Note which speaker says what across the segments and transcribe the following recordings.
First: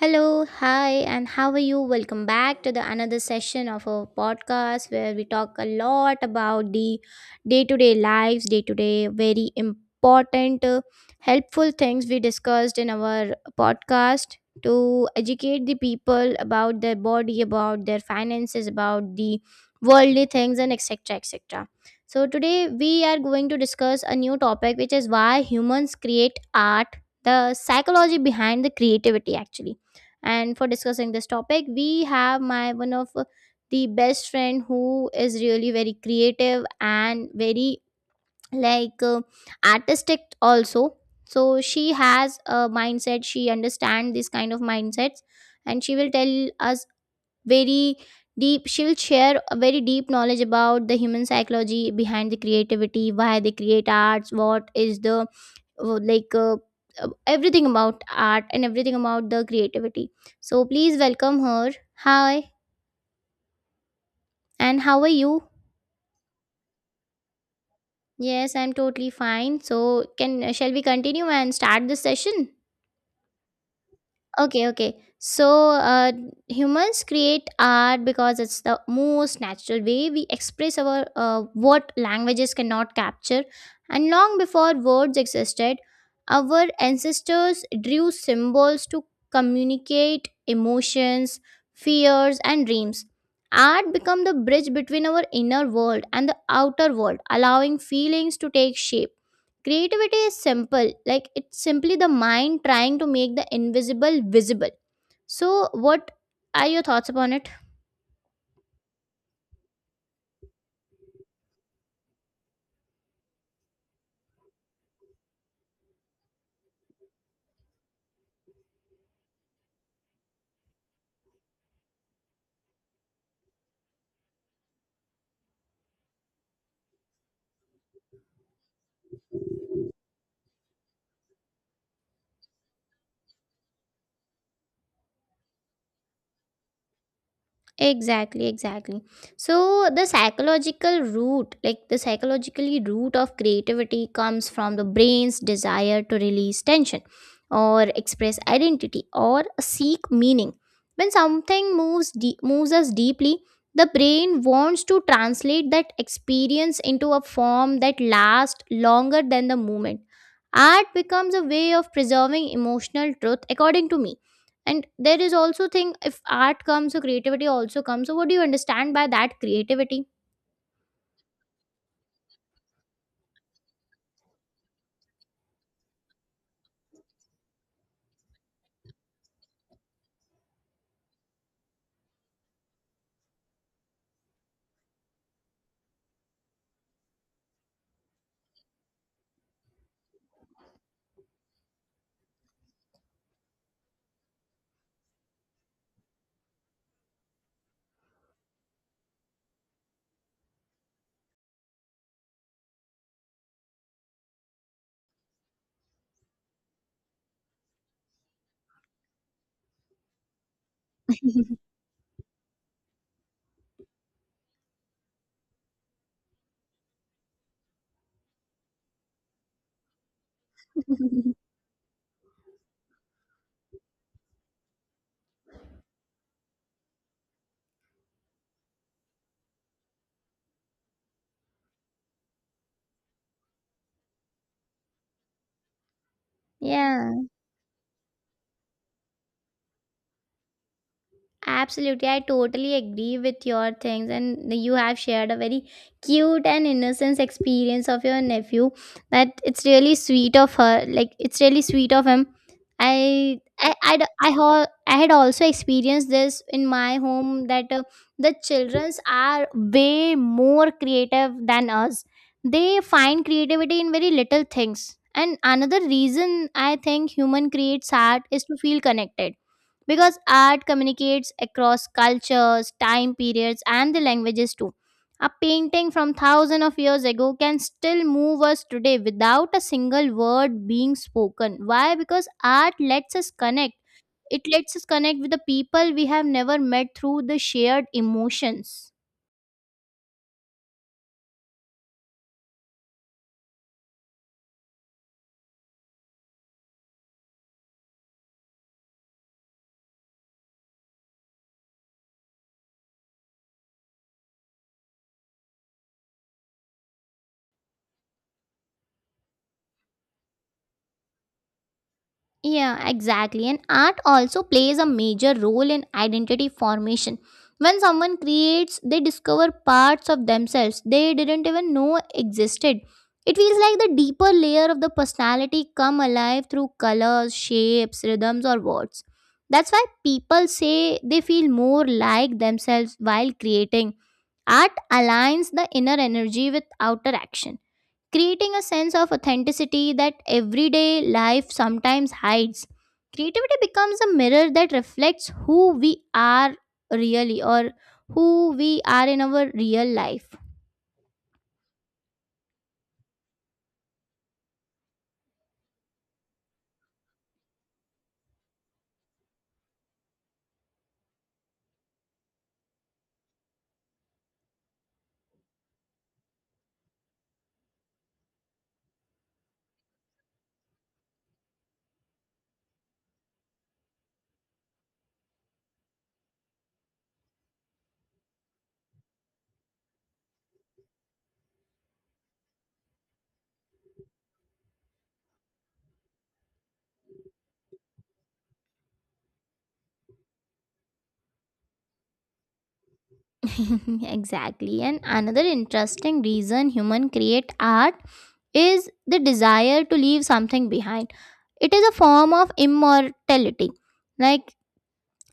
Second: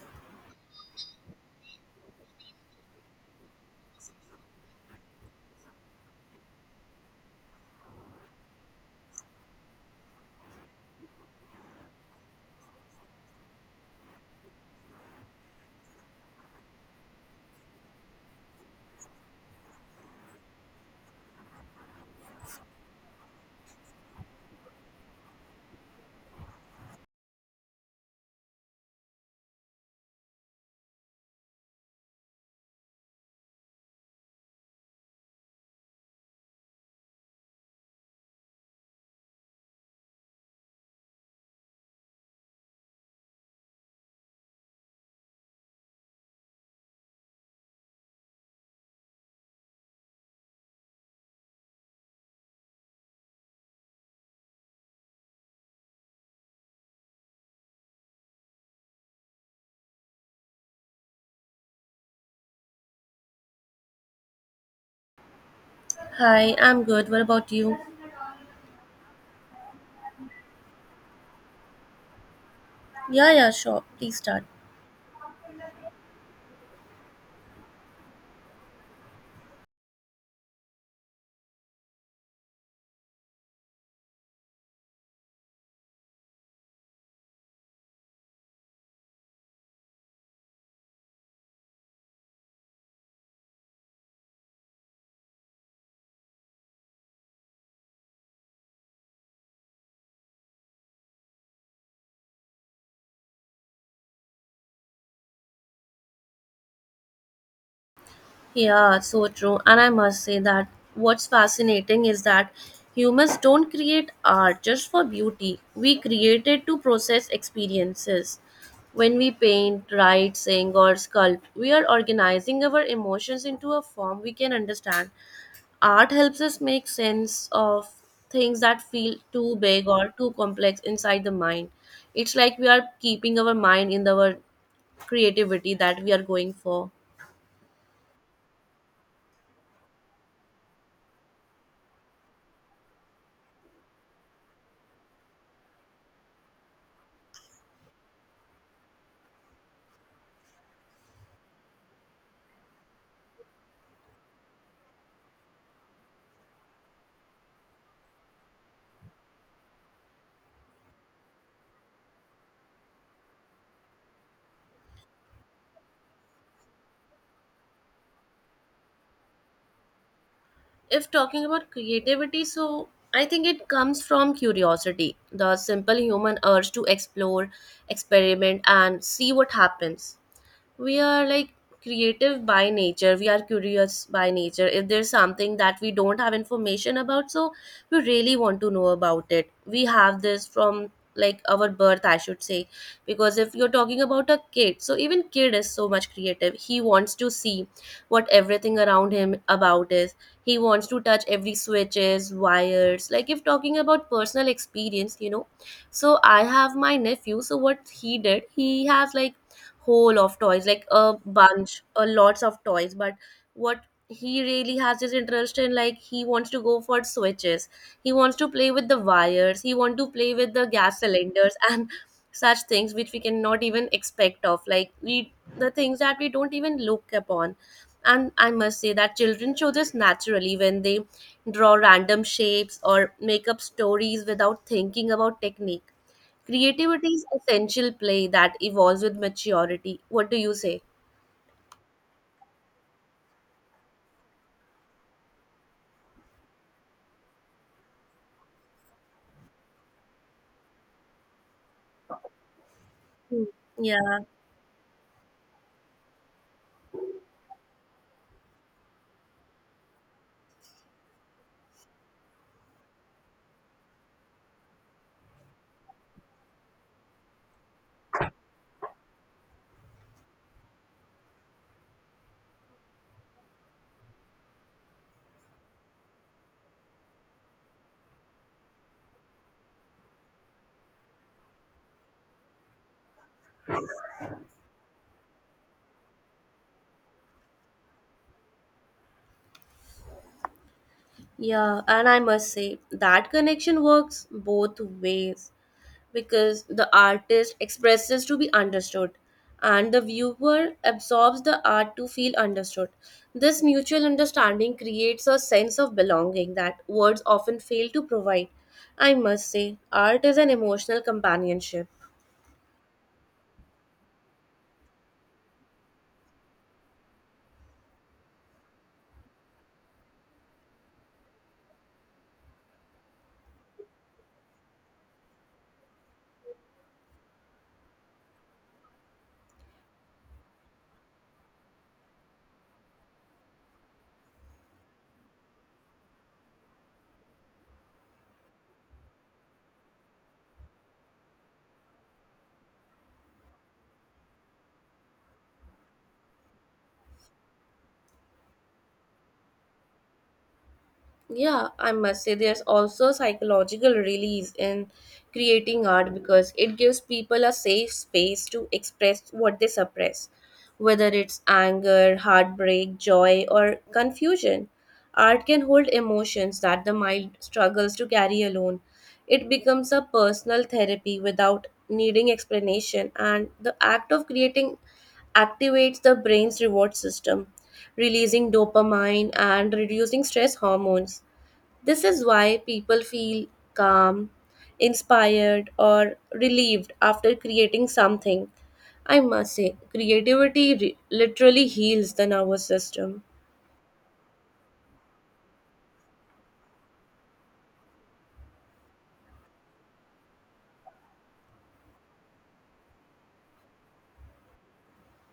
Speaker 1: Hello, hi, and how are you? Welcome back to the another session of our podcast where we talk a lot about the day-to-day lives, day-to-day very important, helpful things we discussed in our podcast to educate the people about their body, about their finances, about the worldly things, and etc. etc. So today we are going to discuss a new topic, which is why humans create art, the psychology behind the creativity, actually, and for discussing this topic, we have my one of the best friend who is really very creative and very like uh, artistic also. So she has a mindset. She understands this kind of mindsets, and she will tell us very deep she'll share a very deep knowledge about the human psychology behind the creativity, why they create arts, what is the uh, like uh, everything about art and everything about the creativity. So please welcome her. Hi, and how are you?
Speaker 2: Hi, I'm good. What about you?
Speaker 1: Yes, I'm totally fine. So can shall we continue and start the session?
Speaker 2: Yeah, yeah, sure. Please start.
Speaker 1: Okay, okay. So, humans create art because it's the most natural way we express our what languages cannot capture. And long before words existed, our ancestors drew symbols to communicate emotions, fears, and dreams. Art become the bridge between our inner world and the outer world, allowing feelings to take shape. Creativity is simple, like it's simply the mind trying to make the invisible visible. So, what are your thoughts upon it?
Speaker 2: Yeah, so true. And I must say that what's fascinating is that humans don't create art just for beauty. We create it to process experiences. When we paint, write, sing, or sculpt, we are organizing our emotions into a form we can understand. Art helps us make sense of things that feel too big or too complex inside the mind. It's like we are keeping our mind in our creativity that we are going for.
Speaker 1: Exactly, exactly. So the psychological root, like the psychologically root of creativity comes from the brain's desire to release tension or express identity or seek meaning. When something moves us deeply, the brain wants to translate that experience into a form that lasts longer than the moment. Art becomes a way of preserving emotional truth according to me, and there is also thing, if art comes so creativity also comes, so what do you understand by that creativity?
Speaker 2: If talking about creativity, so I think it comes from curiosity, the simple human urge to explore, experiment, and see what happens. We are like creative by nature. We are curious by nature. If there's something that we don't have information about, so we really want to know about it. We have this from like our birth, I should say. Because if you're talking about a kid, so even kid is so much creative. He wants to see what everything around him about is. He wants to touch every switches, wires. Like if talking about personal experience, so I have my nephew. So what he did, he has like whole of toys, like a bunch, a lots of toys. But what he really has his interest in, like he wants to go for switches. He wants to play with the wires. He want to play with the gas cylinders and such things which we cannot even expect of. Like we, the things that we don't even look upon. And I must say that children show this naturally when they draw random shapes or make up stories without thinking about technique. Creativity
Speaker 1: Yeah,
Speaker 2: is essential play that evolves with maturity. What do you say?
Speaker 1: absolutely, I totally agree with your things, and you have shared a very cute and innocent experience of your nephew. That it's really sweet of her. Like it's really sweet of him.
Speaker 2: Hmm.
Speaker 1: I I'd,
Speaker 2: Yeah,
Speaker 1: I ho- I had also experienced this in my home that the childrens are way more creative than us. They find creativity in very little things. And another reason I think human creates art is to feel connected, because art communicates across cultures, time periods, and the languages too. A painting from thousands of years ago can still move us today without a single word being spoken. Why? Because art lets us connect. It lets us connect with the people we have never met through the shared emotions.
Speaker 2: yeah, and I must say that connection works both ways because the artist expresses to be understood and the viewer absorbs the art to feel understood. This mutual understanding creates a sense of belonging that words often fail to provide. I must say, art is an emotional companionship.
Speaker 1: Yeah, exactly. And art also plays a major role in identity formation. When someone creates, they discover parts of themselves they didn't even know existed. It feels like the deeper layer of the personality come alive through colors, shapes, rhythms or words. That's why people say they feel more like themselves while creating. Art aligns the inner energy with outer action, creating a sense of authenticity that everyday life sometimes hides. Creativity becomes a mirror that reflects who we are really, or who we are in our real life.
Speaker 2: Yeah, I must say there's also psychological release in creating art because it gives people a safe space to express what they suppress, whether it's anger, heartbreak, joy, or confusion. Art can hold emotions that the mind struggles to carry alone. It becomes a personal therapy without needing explanation, and the act of creating activates the brain's reward system, releasing dopamine and reducing stress hormones. This is why people feel calm, inspired, or relieved after creating something. I must say, literally heals the nervous system.
Speaker 1: Exactly. And another interesting reason human create art is the desire to leave something behind. It is a form of immortality. Like,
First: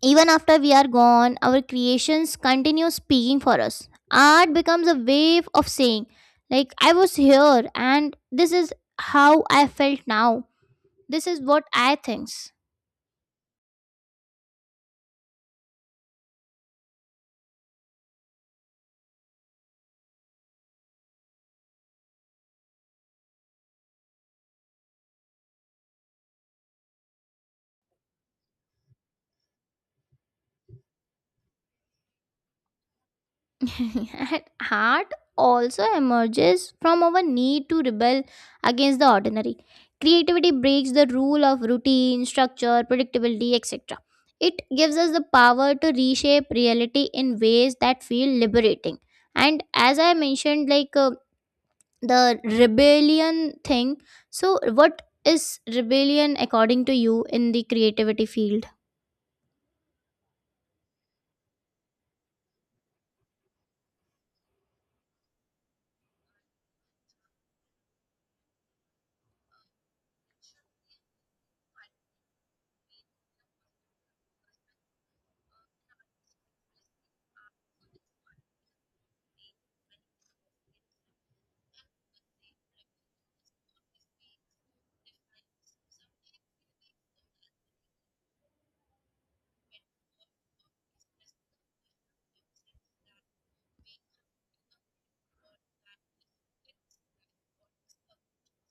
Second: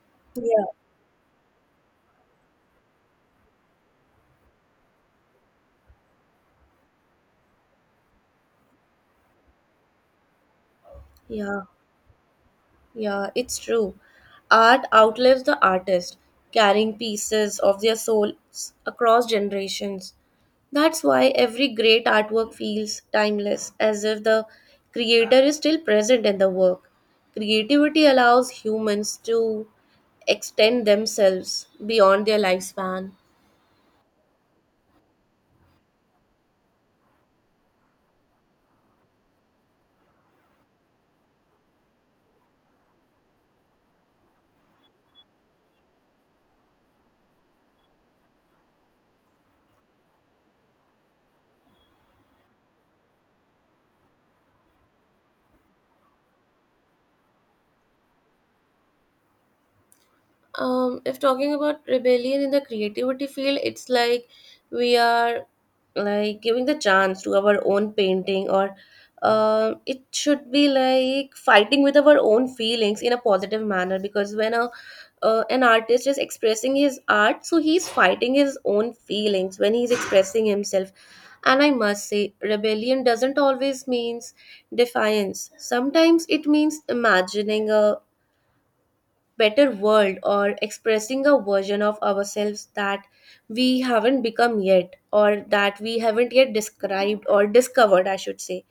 Speaker 1: even after
Speaker 2: Yeah.
Speaker 1: we are gone, our creations continue speaking for us. Art becomes a way of saying, like, I was here and this is how I felt now. This is
Speaker 2: Yeah.
Speaker 1: what I thinks.
Speaker 2: Yeah, it's true. Art outlives the artist, carrying pieces of their souls across generations. That's why every great artwork feels timeless, as if the creator is still present in the work. Creativity allows humans to extend themselves beyond their lifespan.
Speaker 1: And art also emerges from our need to rebel against the ordinary. Creativity breaks the rule of routine, structure, predictability, etc. It gives us the power to reshape reality in ways that feel liberating, and as I mentioned, the rebellion thing, so what is rebellion according to you in the creativity field?
Speaker 2: If talking about rebellion in the creativity field, it's like we are like giving the chance to our own painting, or it should be like fighting with our own feelings in a positive manner. Because when a an artist is expressing his art, so he's fighting his own feelings when he's expressing himself. And I must say, rebellion doesn't always means defiance. Sometimes it means imagining a better world or expressing a version of ourselves that we haven't become yet or that we haven't yet described or discovered, I should say.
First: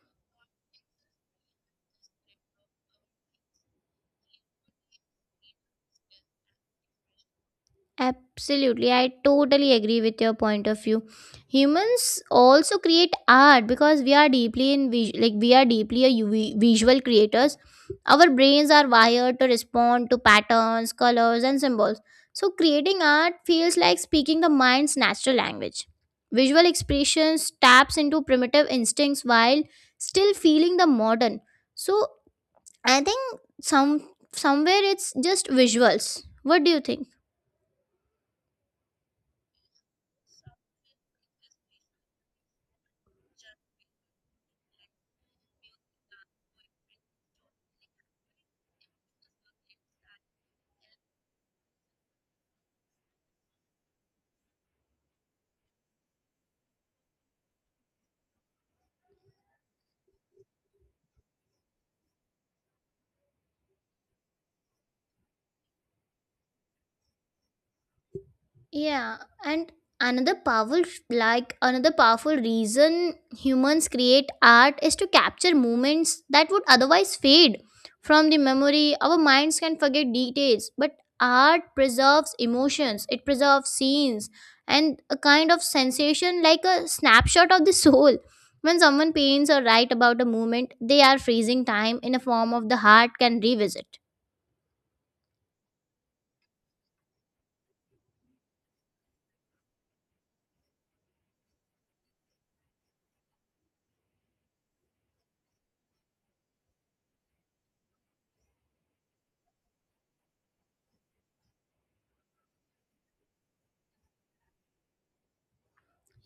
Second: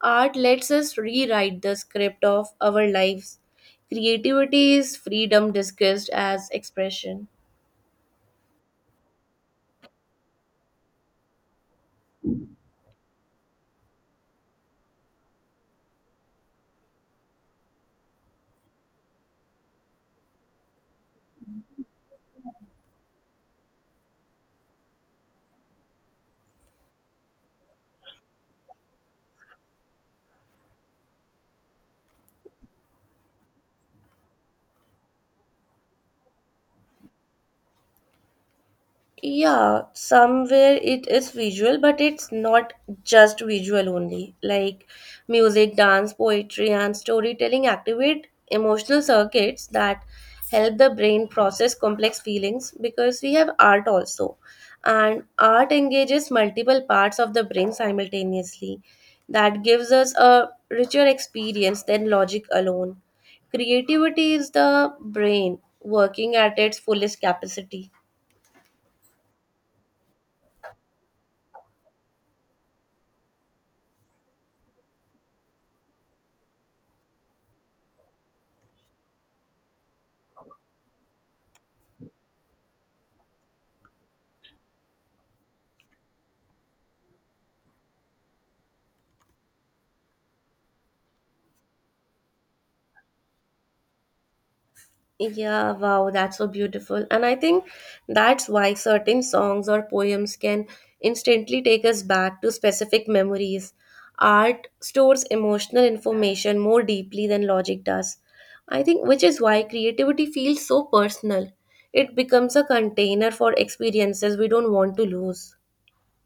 Speaker 2: Art lets us rewrite the script of our lives. Creativity is freedom disguised as expression.
Speaker 1: Absolutely, I totally agree with your point of view. Humans also create art because we are deeply in vis- like we are deeply visual creators. Our brains are wired to respond to patterns, colors, and symbols. So creating art feels like speaking the mind's natural language. Visual expressions taps into primitive instincts while still feeling the modern. So I think somewhere it's just visuals. What do you think?
Speaker 2: Yeah, somewhere it is visual, but it's not just visual only. Like music, dance, poetry, and storytelling activate emotional circuits that help the brain process complex feelings because we have art also. And art engages multiple parts of the brain simultaneously. That gives us a richer experience than logic alone. Creativity is the brain working at its fullest capacity.
Speaker 1: Yeah, and another powerful like another powerful reason humans create art is to capture moments that would otherwise fade from the memory. Our minds can forget details, but art preserves emotions, it preserves scenes and a kind of sensation like a snapshot of the soul. When someone paints or write about a moment, they are freezing time in a form of the heart can revisit.
Speaker 2: Yeah, wow, that's so beautiful. And I think that's why certain songs or poems can instantly take us back to specific memories. Art stores emotional information more deeply than logic does. I think, which is why creativity feels so personal. It becomes a container for experiences we don't want to lose.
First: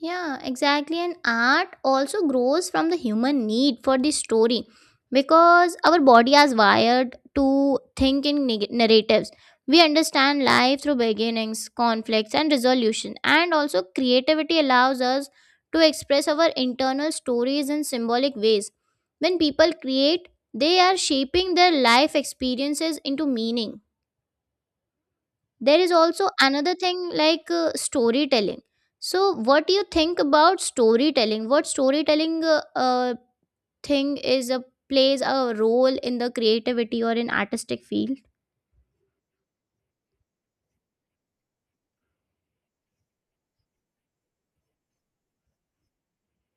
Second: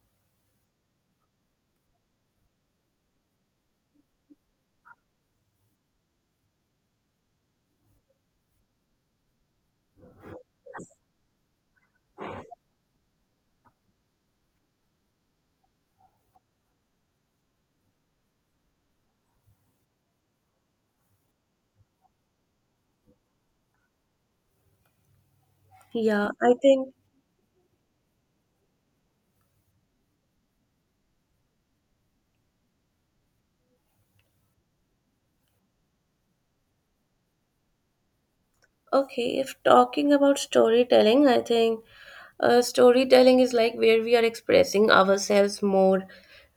Speaker 1: Yeah, exactly. And art also grows from the human need for the story, because our body is wired to think in narratives. We understand life through beginnings, conflicts, and resolution. And also, creativity allows us to express our internal stories in symbolic ways. When people create, they are shaping their life experiences into meaning. There is
Speaker 2: Yeah,
Speaker 1: also
Speaker 2: I
Speaker 1: another
Speaker 2: think,
Speaker 1: thing like, storytelling. So, what do you think about storytelling? What storytelling thing is a plays a role in the creativity or in artistic field?
Speaker 2: okay, if talking about storytelling, I think. Storytelling is like where we are expressing ourselves more.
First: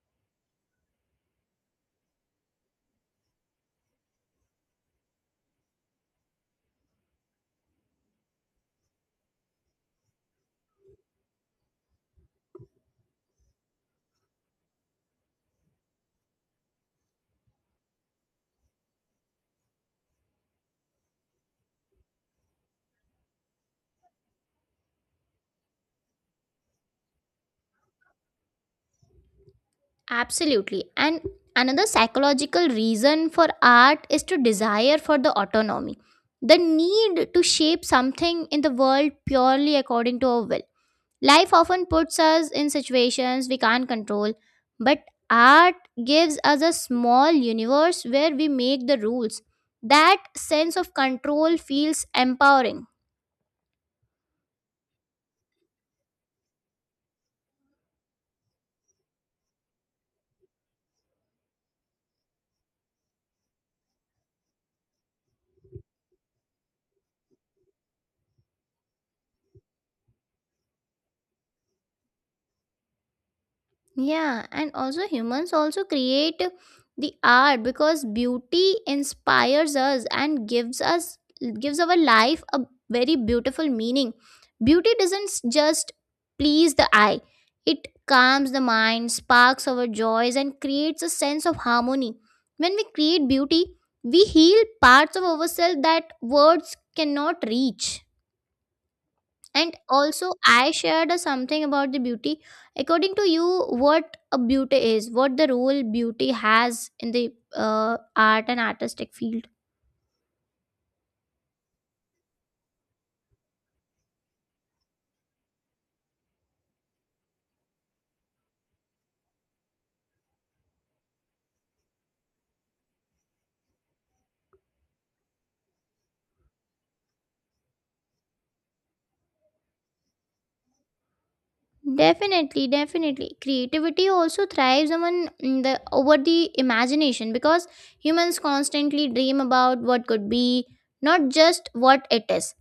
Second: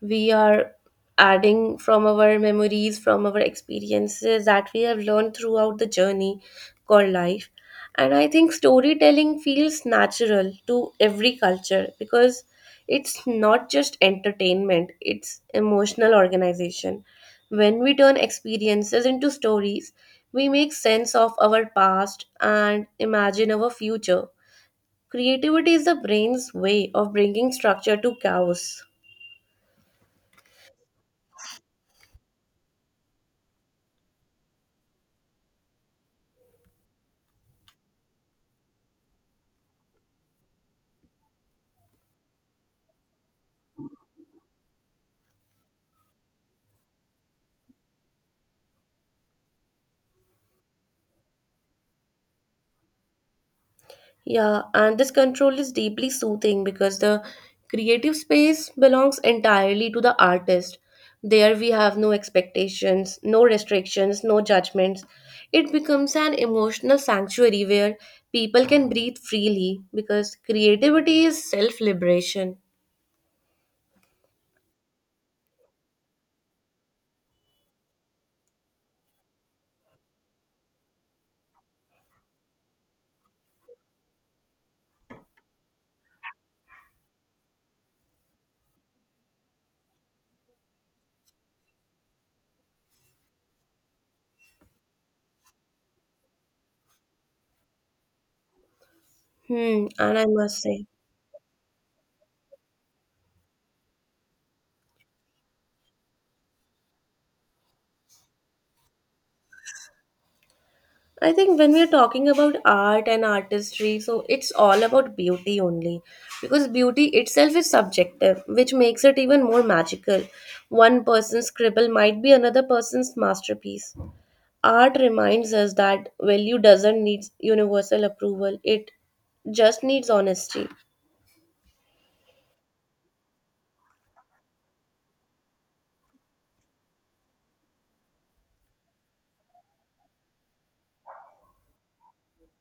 Speaker 2: We are adding from our memories, from our experiences that we have learned throughout the journey called life. And I think storytelling feels natural to every culture because it's not just entertainment, it's emotional organization. When we turn experiences into stories, we make sense of our past and imagine our future. Creativity is the brain's way of bringing structure to chaos.
Speaker 1: Absolutely. And another psychological reason for art is to desire for the autonomy, the need to shape something in the world purely according to our will. Life often puts us in situations we can't control, but art gives us a small universe where we make the rules. That sense of control feels empowering.
Speaker 2: Yeah, and this control is deeply soothing because the creative space belongs entirely to the artist. There we have no expectations, no restrictions, no judgments. It becomes an emotional sanctuary where people can breathe freely because creativity is self liberation.
Speaker 1: Yeah, and also humans also create the art because beauty inspires us and gives our life a very beautiful meaning. Beauty doesn't s- just please the eye. It calms the mind, sparks our joys and creates a sense of harmony. When we create beauty, we heal parts of ourselves that words cannot reach. And
Speaker 2: Hmm, and I
Speaker 1: also,
Speaker 2: must
Speaker 1: I
Speaker 2: say.
Speaker 1: shared a something about the beauty. According to you, what a beauty is, what the role beauty has in the art and artistic field?
Speaker 2: I think when we are talking about art and artistry, so it's all about beauty only. Because beauty itself is subjective, which makes it even more magical. One person's scribble might be another person's masterpiece. Art reminds us that value doesn't need universal approval, it just needs honesty.
Speaker 1: Definitely, definitely. Creativity also thrives on, mm, the imagination, because humans constantly dream about what could be, not just what it is.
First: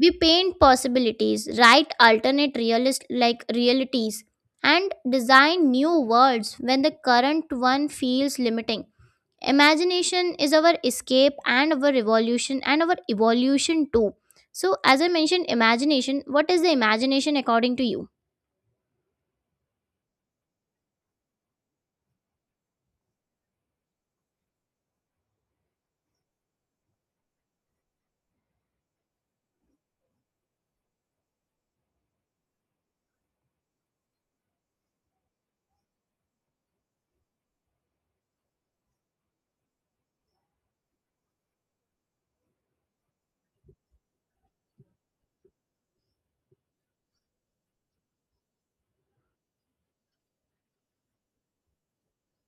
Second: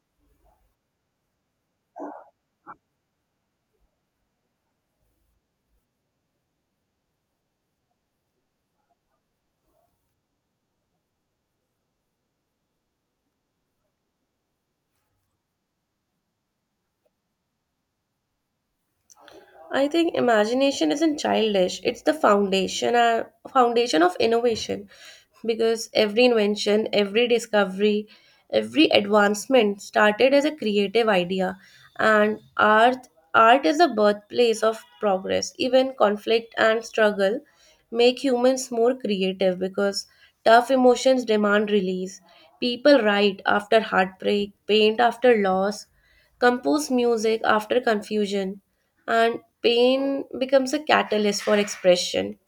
Speaker 1: We paint possibilities, write alternate realist like realities, and design new worlds when the current one feels limiting. Imagination is our escape and our revolution and our evolution too. So, as I mentioned, imagination. What is the imagination according to you?
Speaker 2: I think imagination isn't childish, it's the foundation of innovation because every invention, every discovery, every advancement started as a creative idea and art is the birthplace of progress. Even conflict and struggle make humans more creative because tough emotions demand release. People write after heartbreak, paint after loss, compose music after confusion and pain becomes a catalyst for expression.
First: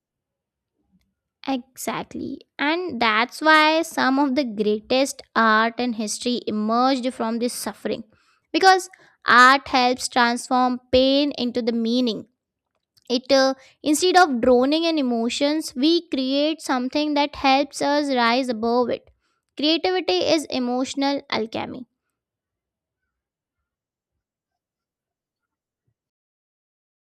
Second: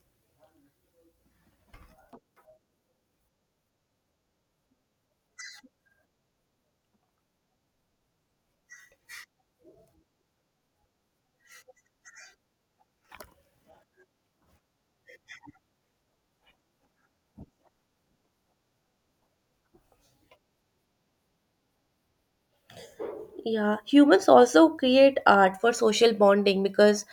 Speaker 1: Exactly. And that's why some of the greatest art and history emerged from this suffering. Because art helps transform pain into the meaning. It Instead of drowning in emotions, we create something that helps us rise above it. Creativity is emotional alchemy.
Speaker 2: Yeah, humans also create art for social bonding because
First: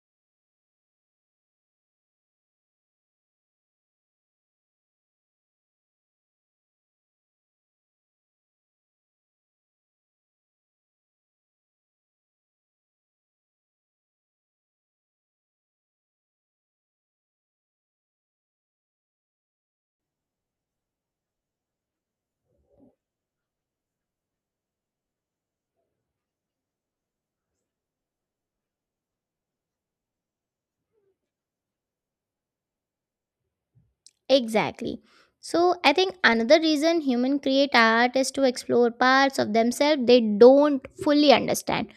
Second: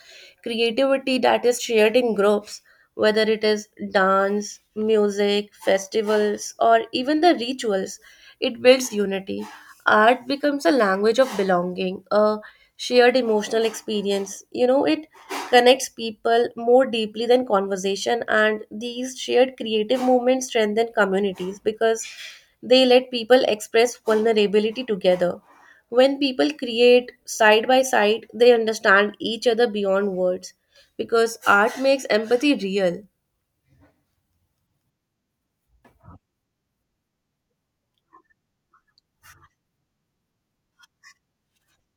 Speaker 2: creativity that is shared in groups, whether it is dance, music, festivals, or even the rituals, it builds unity. Art becomes a language of belonging, a shared emotional experience. You know, it connects people more deeply than conversation, and these shared creative movements strengthen communities because they let people express vulnerability together. When people create side by side, they understand each other beyond words because art makes empathy real.
Speaker 1: Exactly. So, I think another reason human create art is to explore parts of themselves they don't fully understand.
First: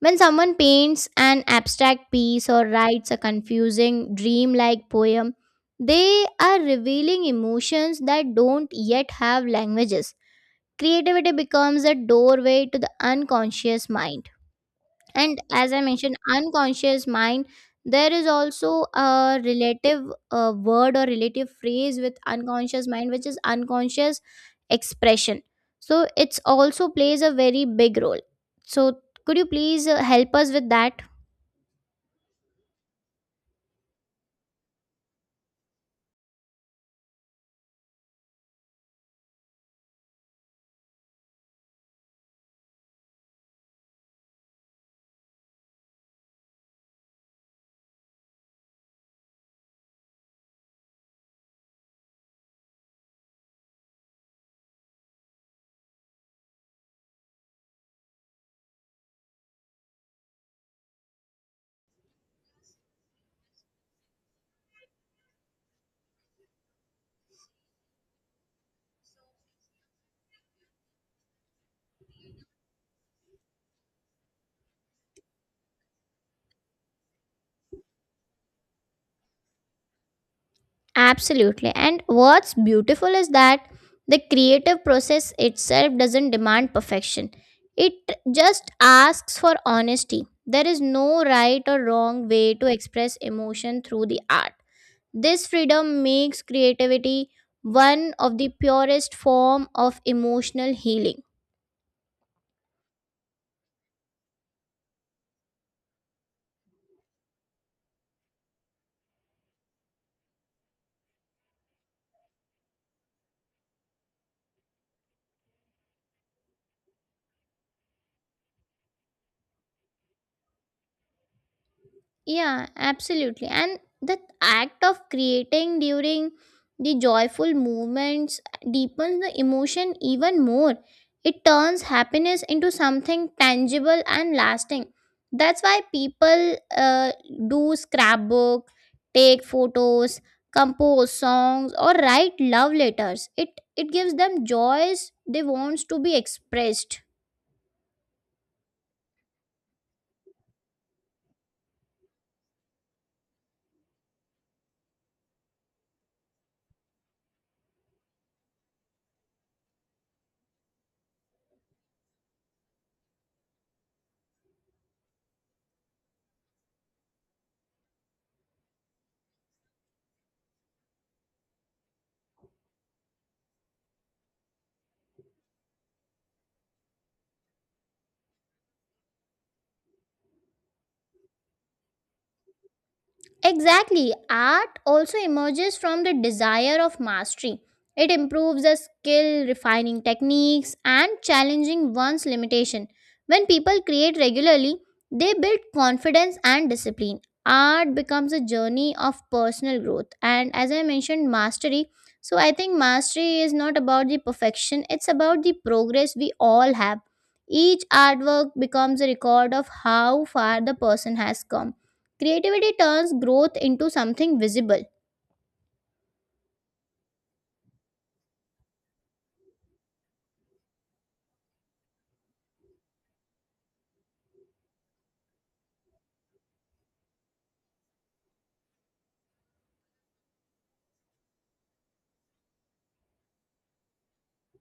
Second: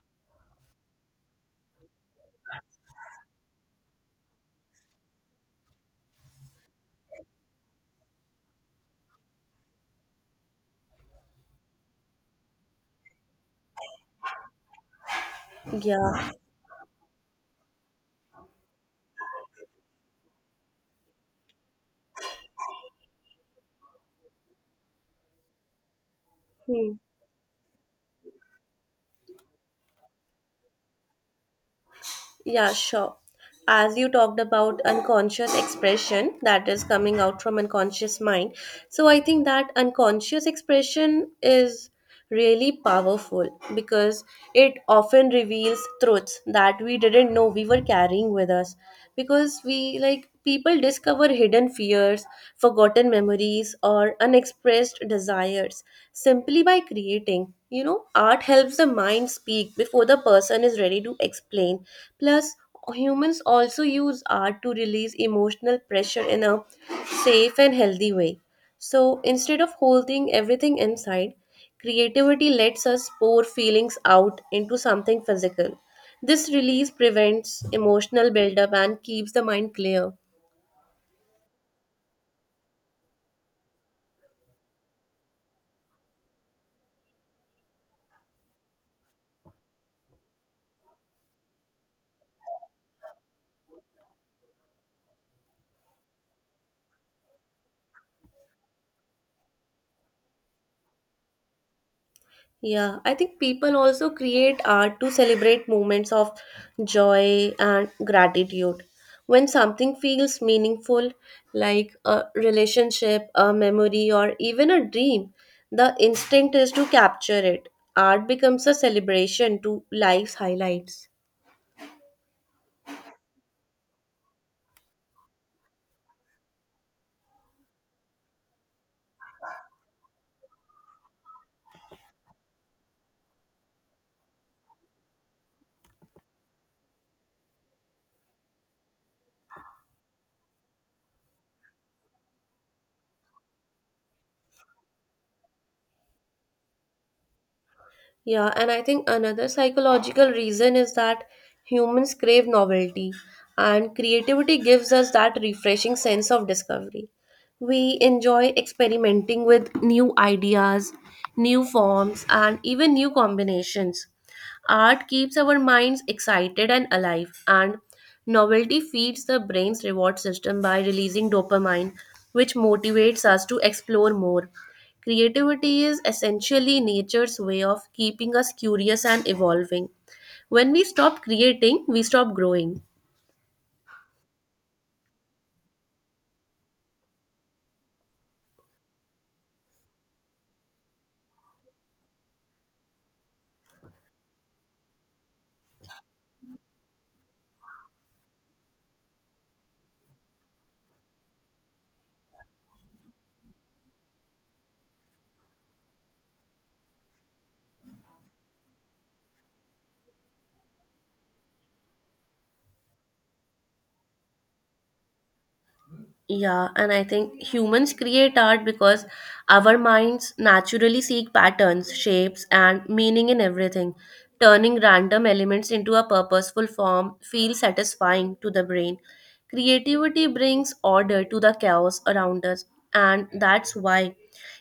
Speaker 1: When someone paints an abstract piece or writes a confusing dreamlike poem, they are revealing emotions that don't yet have languages. Creativity becomes a doorway to the unconscious mind, and as I mentioned,
Speaker 2: Yeah.
Speaker 1: unconscious mind, there is also a relative word or relative phrase with unconscious mind, which is unconscious expression, so it's also
Speaker 2: Hmm.
Speaker 1: plays a very big role, so could you please help us with that?
Speaker 2: Yeah, sure. As you talked about unconscious expression that is coming out from unconscious mind, so I think that unconscious expression is really powerful because it often reveals truths that we didn't know we were carrying with us because we like people discover hidden fears, forgotten memories, or unexpressed desires simply by creating. You know, art helps the mind speak before the person is ready to explain. Plus, humans also use art to release emotional pressure in a safe and healthy way. So instead of holding everything inside, creativity lets us pour feelings out into something physical. This release prevents emotional buildup and keeps the mind clear.
Speaker 1: Absolutely, and what's beautiful is that the creative process itself doesn't demand perfection, it just asks for honesty. There is no right or wrong way to express emotion through the art. This freedom makes creativity one of the purest form of emotional healing.
Speaker 2: Yeah, I think people also create art to celebrate moments of joy and gratitude. When something feels meaningful, like a relationship, a memory, or even a dream, the instinct is to capture it. Art becomes a celebration to life's highlights.
Speaker 1: Yeah, absolutely. And the act of creating during the joyful movements deepens the emotion even more. It turns happiness into something tangible and lasting. That's why people do scrapbook, take photos, compose songs, or write love letters. It gives them joys they wants to be expressed.
Speaker 2: Yeah, and I think another psychological reason is that humans crave novelty, and creativity gives us that refreshing sense of discovery. We enjoy experimenting with new ideas, new forms, and even new combinations. Art keeps our minds excited and alive, and novelty feeds the brain's reward system by releasing dopamine, which motivates us to explore more. Creativity is essentially nature's way of keeping us curious and evolving. When we stop creating, we stop growing.
Speaker 1: Exactly. Art also emerges from the desire of mastery. It improves a skill, refining techniques, and challenging one's limitation. When people create regularly, they build confidence and discipline. Art becomes a journey of personal growth. And as I mentioned, mastery. So I think mastery is not about the perfection, it's about the progress we all have. Each artwork becomes a record of how far the person has come. Creativity turns growth into something visible.
Speaker 2: Yeah, and I think humans create art because our minds naturally seek patterns, shapes, and meaning in everything. Turning random elements into a purposeful form feels satisfying to the brain. Creativity brings order to the chaos around us, and that's why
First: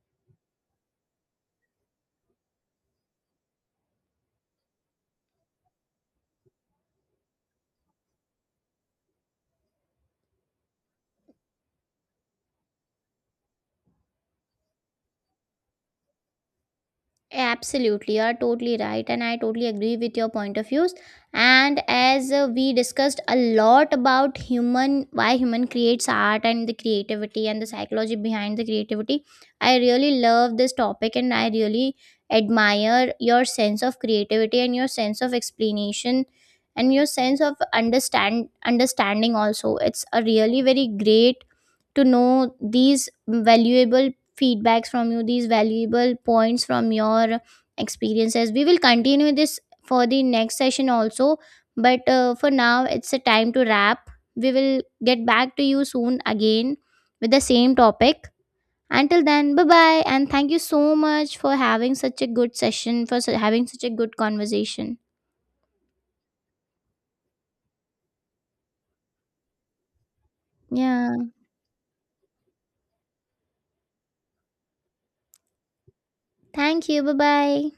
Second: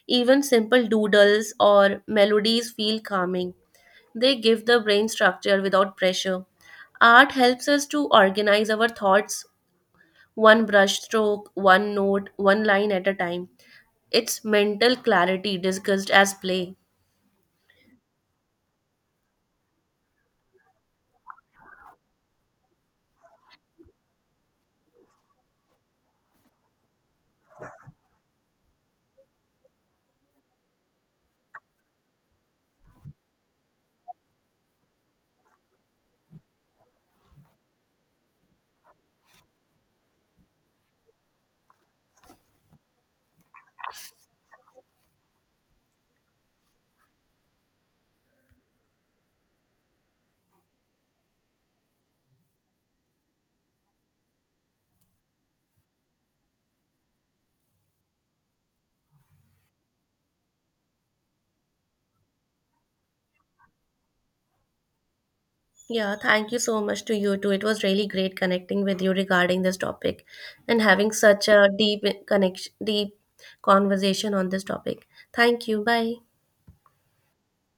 Speaker 2: even simple doodles or melodies feel calming. They give the brain structure without pressure. Art helps us to organize our thoughts one brushstroke, one note, one line at a time. It's mental clarity discussed as play.
Speaker 1: Absolutely, you are totally right, and I totally agree with your point of views. And as we discussed a lot about human, why human creates art and the creativity and the psychology behind the creativity, I really love this topic, and I really admire your sense of creativity and your sense of explanation and your sense of understanding also. It's a really very great to know these valuable feedbacks from you, these valuable points from your experiences. We will continue this for the next session also, but for now, it's a time to wrap. We will get back to you soon again with the same topic. Until then, bye bye, and thank you so much for having such a good session, for having such a good conversation.
Speaker 2: Yeah, thank you so much to you too. It was really great connecting with you regarding this topic and having
Speaker 1: Yeah,
Speaker 2: such a deep connection, deep conversation on this topic. Thank you. Bye.
Speaker 1: thank you, bye bye.